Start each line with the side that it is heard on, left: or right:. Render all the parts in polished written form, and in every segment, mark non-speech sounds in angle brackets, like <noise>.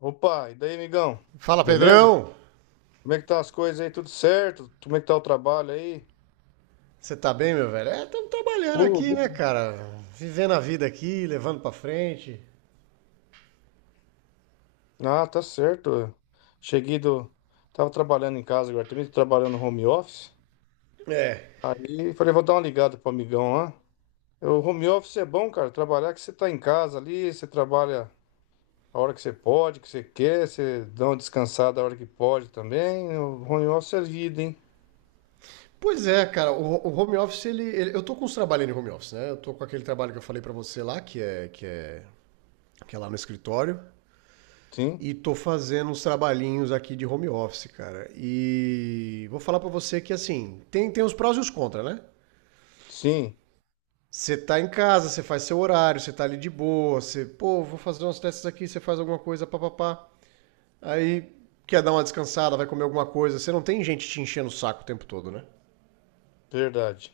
left: Opa, e daí, amigão?
right: Fala,
left: Beleza?
right: Pedrão!
left: Como é que tá as coisas aí? Tudo certo? Como é que tá o trabalho aí?
right: Você tá bem, meu velho? Estamos trabalhando
left: Ô,
right: aqui,
left: be-
right: né, cara? Vivendo a vida aqui, levando pra frente.
left: Ah, tá certo. Cheguei do. Tava trabalhando em casa agora também, tô trabalhando no home office.
right: É.
left: Aí falei, vou dar uma ligada pro amigão lá. O home office é bom, cara. Trabalhar que você tá em casa ali, você trabalha a hora que você pode, que você quer, você dá uma descansada a hora que pode também. O home office é vida, hein?
right: Pois é, cara, o home office, eu tô com uns trabalhando em home office, né? Eu tô com aquele trabalho que eu falei pra você lá, que é lá no escritório.
left: Sim,
right: E tô fazendo uns trabalhinhos aqui de home office, cara. E vou falar pra você que, assim, tem os prós e os contras, né?
left: sim,
right: Você tá em casa, você faz seu horário, você tá ali de boa, você, pô, vou fazer umas testes aqui, você faz alguma coisa, papapá. Aí quer dar uma descansada, vai comer alguma coisa. Você não tem gente te enchendo o saco o tempo todo, né?
left: verdade.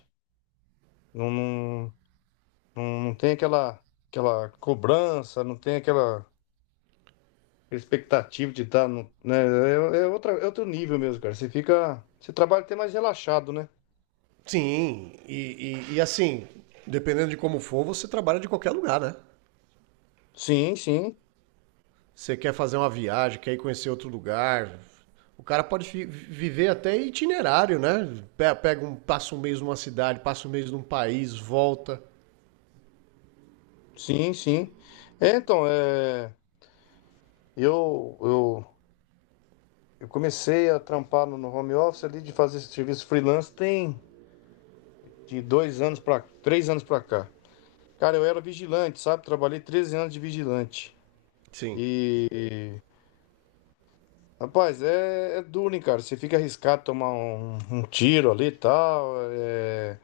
left: Não, não. Não, não tem aquela, aquela cobrança, não tem aquela expectativa de estar no, né? É, é outra, é outro nível mesmo, cara. Você fica, você trabalha até mais relaxado, né?
right: Sim, e assim, dependendo de como for, você trabalha de qualquer lugar, né?
left: Sim, sim,
right: Você quer fazer uma viagem, quer ir conhecer outro lugar. O cara pode viver até itinerário, né? Pega um, passa um mês numa cidade, passa um mês num país, volta.
left: sim, sim. É, então, é, eu, eu, eu comecei a trampar no home office ali de fazer esse serviço freelance tem de 2 anos para 3 anos para cá. Cara, eu era vigilante, sabe? Trabalhei 13 anos de vigilante.
right: Sim,
left: e Rapaz, é duro, hein, cara? Você fica arriscado a tomar um tiro ali e tal.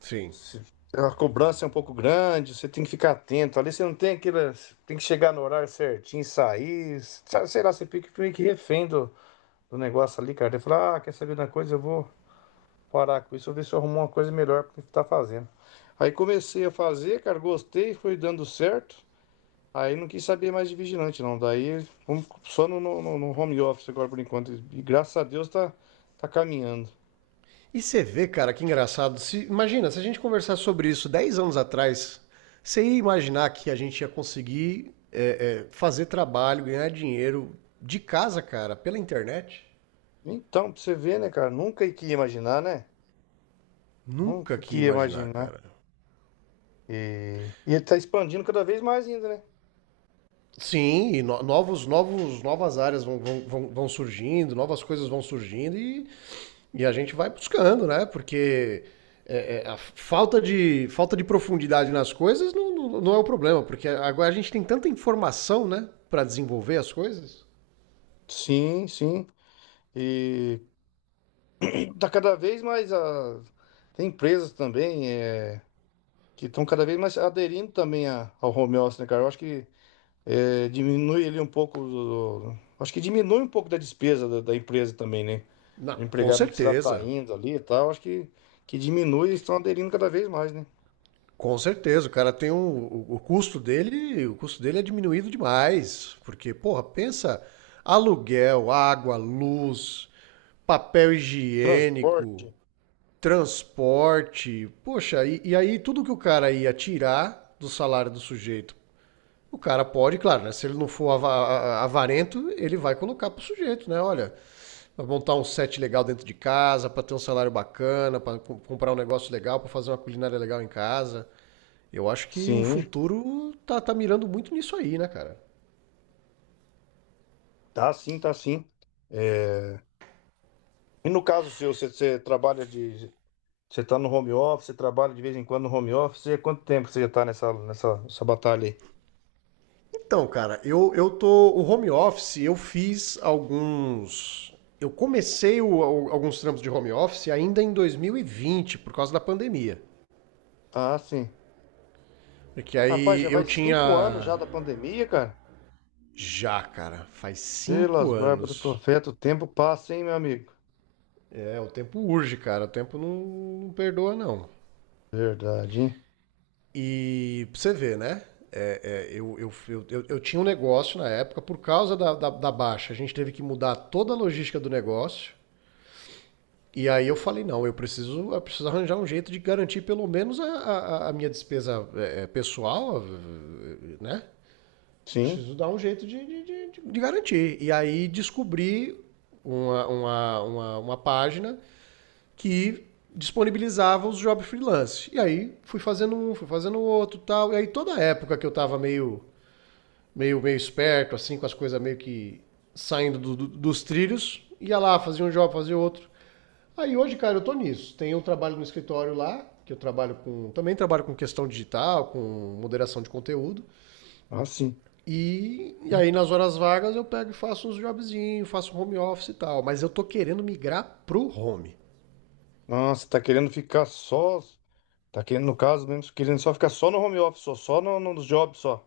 right: sim.
left: se- a cobrança é um pouco grande, você tem que ficar atento. Ali você não tem aquela. Tem que chegar no horário certinho, sair. Sabe, sei lá, você fica meio que refém do negócio ali, cara. Ele fala, ah, quer saber de uma coisa? Eu vou parar com isso, eu vou ver se eu arrumo uma coisa melhor pra estar fazendo. Aí comecei a fazer, cara, gostei, foi dando certo. Aí não quis saber mais de vigilante, não. Daí vamos só no home office agora por enquanto. E graças a Deus tá caminhando.
right: E você vê, cara, que engraçado. Se, Imagina, se a gente conversar sobre isso 10 anos atrás, você ia imaginar que a gente ia conseguir fazer trabalho, ganhar dinheiro de casa, cara, pela internet?
left: Então, pra você ver, né, cara? Nunca que ia imaginar, né?
right: Nunca
left: Nunca
right: que
left: que
right: ia
left: ia
right: imaginar,
left: imaginar.
right: cara.
left: E ele tá expandindo cada vez mais ainda, né?
right: Sim, e novas áreas vão surgindo, novas coisas vão surgindo e a gente vai buscando, né? Porque a falta de profundidade nas coisas não é o problema, porque agora a gente tem tanta informação, né? Para desenvolver as coisas.
left: Sim, sim. E tá cada vez mais Tem empresas também que estão cada vez mais aderindo também ao home office, né, cara? Eu acho que diminui ele um pouco. Acho que diminui um pouco da despesa da empresa também, né?
right: Não,
left: O
right: com
left: empregado não precisa estar
right: certeza.
left: indo ali e tal. Que diminui e estão aderindo cada vez mais, né?
right: Com certeza, o cara tem o custo dele é diminuído demais, porque porra, pensa aluguel, água, luz, papel higiênico,
left: Transporte.
right: transporte, poxa, e aí tudo que o cara ia tirar do salário do sujeito. O cara pode, claro, né? Se ele não for avarento, ele vai colocar pro sujeito, né? Olha, vai montar um set legal dentro de casa, pra ter um salário bacana, pra comprar um negócio legal, pra fazer uma culinária legal em casa. Eu acho que o
left: Sim,
right: futuro tá mirando muito nisso aí, né, cara?
left: tá sim, tá sim. É, e no caso seu, você trabalha de. Você tá no home office, você trabalha de vez em quando no home office. E há quanto tempo você já tá nessa batalha aí?
right: Então, cara, eu tô. O home office, eu fiz alguns. Eu comecei alguns trampos de home office ainda em 2020 por causa da pandemia.
left: Ah, sim.
right: Porque
left: Rapaz,
right: aí
left: já
right: eu
left: vai 5 anos
right: tinha.
left: já da pandemia, cara.
right: Já, cara, faz
left: Pelas
right: cinco
left: barbas do
right: anos.
left: profeta, o tempo passa, hein, meu amigo?
right: É, o tempo urge, cara. O tempo não perdoa, não.
left: Verdade, hein?
right: E pra você ver, né? Eu tinha um negócio na época, por causa da baixa, a gente teve que mudar toda a logística do negócio. E aí eu falei, não, eu preciso arranjar um jeito de garantir pelo menos a minha despesa pessoal, né?
left: Sim,
right: Preciso dar um jeito de garantir. E aí descobri uma página que disponibilizava os jobs freelance. E aí fui fazendo um, fui fazendo outro e tal. E aí toda a época que eu tava meio esperto, assim, com as coisas meio que saindo dos trilhos, ia lá, fazia um job, fazia outro. Aí hoje, cara, eu tô nisso. Tem um trabalho no escritório lá, que eu trabalho com. Também trabalho com questão digital, com moderação de conteúdo.
left: ah, sim.
right: E aí nas horas vagas eu pego e faço uns jobzinhos, faço home office e tal. Mas eu tô querendo migrar pro home.
left: Nossa, tá querendo ficar só, Tá querendo, no caso mesmo, querendo só ficar só no home office, só, só no job só.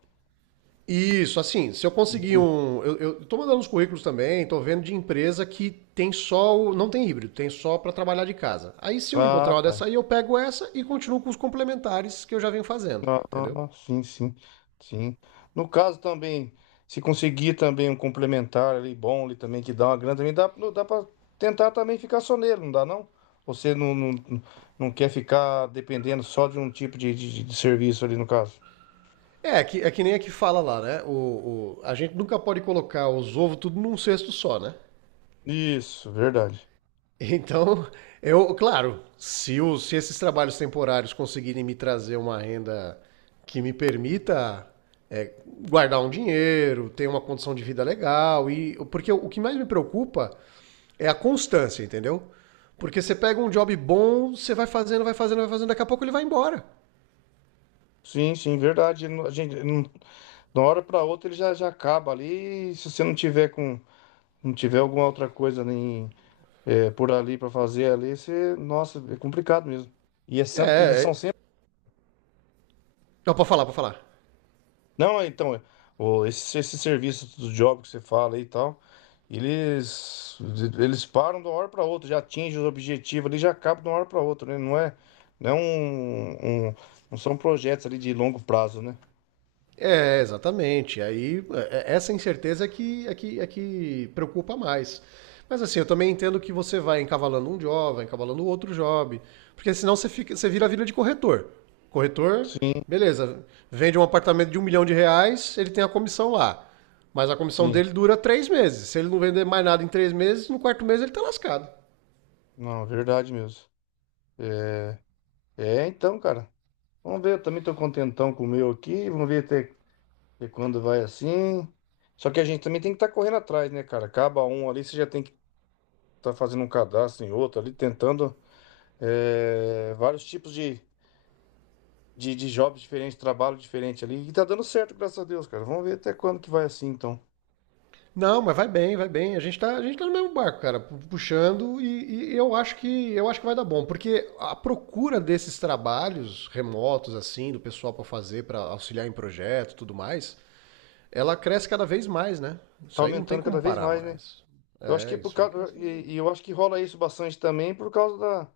right: Isso, assim, se eu conseguir
left: Entendi.
right: um. Eu tô mandando uns currículos também, tô vendo de empresa que tem só. Não tem híbrido, tem só para trabalhar de casa. Aí se eu encontrar
left: Ah,
right: uma
left: tá.
right: dessa aí, eu pego essa e continuo com os complementares que eu já venho fazendo,
left: Ah,
right: entendeu?
left: ah, sim, sim, sim. No caso também, se conseguir também um complementar ali, bom ali também, que dá uma grana também, dá, não dá pra tentar também ficar só nele, não dá não? Você não, não, não quer ficar dependendo só de um tipo de serviço ali no caso.
right: É que, é que nem a que fala lá, né? A gente nunca pode colocar os ovos tudo num cesto só, né?
left: Isso, verdade.
right: Então, eu, claro, se esses trabalhos temporários conseguirem me trazer uma renda que me permita é, guardar um dinheiro, ter uma condição de vida legal, e porque o que mais me preocupa é a constância, entendeu? Porque você pega um job bom, você vai fazendo, vai fazendo, vai fazendo, daqui a pouco ele vai embora.
left: Sim, sim, verdade. A gente, de uma hora pra outra ele já, já acaba ali, e se você não tiver com não tiver alguma outra coisa nem por ali para fazer ali, você, nossa, é complicado mesmo. E é sem- eles
right: É,
left: são
right: é
left: sempre.
right: não, pode falar, pode falar.
left: Não, esse serviço do job que você fala aí e tal, eles eles param de uma hora para outra, já atingem os objetivos ali, já acabam de uma hora para outra, né? Não é um, um- não são projetos ali de longo prazo, né?
right: É, exatamente. Aí essa incerteza é que preocupa mais. Mas assim, eu também entendo que você vai encavalando um job, vai encavalando outro job, porque senão você fica, você vira a vida de corretor. Corretor, beleza, vende um apartamento de um milhão de reais, ele tem a comissão lá. Mas a comissão
left: Sim,
right: dele dura 3 meses. Se ele não vender mais nada em 3 meses, no quarto mês ele tá lascado.
left: não, é verdade mesmo. É, então, cara, vamos ver, eu também tô contentão com o meu aqui, vamos ver até E quando vai assim. Só que a gente também tem que estar correndo atrás, né, cara? Acaba um ali, você já tem que estar fazendo um cadastro em outro ali, tentando vários tipos de jobs diferentes, trabalho diferente ali. E tá dando certo, graças a Deus, cara. Vamos ver até quando que vai assim, então.
right: Não, mas vai bem, vai bem. A gente tá no mesmo barco, cara, puxando e eu acho que vai dar bom, porque a procura desses trabalhos remotos assim, do pessoal pra fazer, pra auxiliar em projeto, e tudo mais, ela cresce cada vez mais, né?
left: Tá
right: Isso aí não tem
left: aumentando cada
right: como
left: vez
right: parar
left: mais, né?
right: mais.
left: Eu acho
right: É,
left: que por
right: isso aí
left: causa.
right: cresce cada vez
left: E
right: mais.
left: eu acho que rola isso bastante também por causa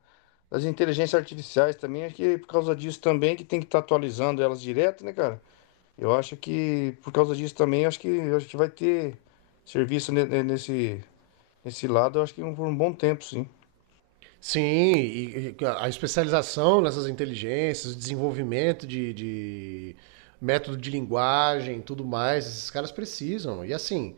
left: das inteligências artificiais também. Acho que é por causa disso também, que tem que estar atualizando elas direto, né, cara? Eu acho que por causa disso também, eu acho que vai ter serviço nesse, nesse lado, eu acho que por um bom tempo, sim.
right: Sim, e a especialização nessas inteligências, o desenvolvimento de método de linguagem, tudo mais, esses caras precisam. E assim,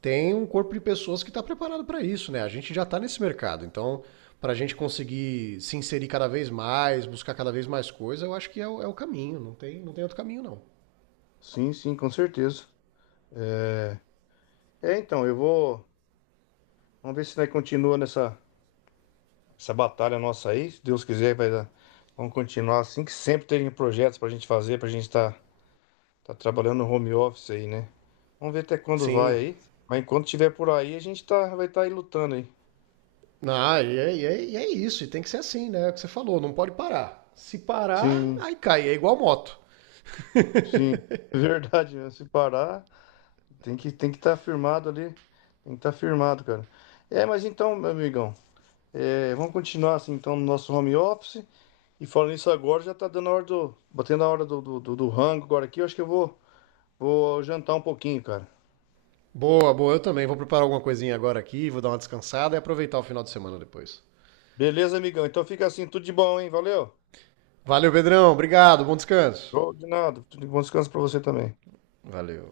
right: tem um corpo de pessoas que está preparado para isso, né? A gente já está nesse mercado, então para a gente conseguir se inserir cada vez mais, buscar cada vez mais coisa, eu acho que é o caminho, não tem outro caminho não.
left: Sim, sim, com certeza. É, então, eu vou. Vamos ver se nós continua nessa essa batalha nossa aí. Se Deus quiser, vai dar. Vamos continuar assim, que sempre tem projetos pra gente fazer, pra gente estar tá trabalhando no home office aí, né? Vamos ver até quando vai
right: Sim.
left: aí. Mas enquanto tiver por aí, a gente tá, vai estar tá aí lutando aí.
right: Ah, e é isso, e tem que ser assim, né? É o que você falou, não pode parar. Se parar,
left: Sim,
right: aí cai, é igual moto.
left: sim. <laughs> Verdade, né? Se parar. Tem que estar firmado ali. Tem que estar firmado, cara. Meu amigão, vamos continuar assim, então, no nosso home office. E falando isso agora, já tá dando a hora do. Batendo a hora do rango agora aqui. Eu acho que eu vou, vou jantar um pouquinho, cara.
right: Boa, boa, eu também. Vou preparar alguma coisinha agora aqui, vou dar uma descansada e aproveitar o final de semana depois.
left: Beleza, amigão? Então fica assim, tudo de bom, hein? Valeu.
right: Valeu, Pedrão. Obrigado, bom descanso.
left: Show de nada. Tudo de bom descanso pra você também.
right: Valeu.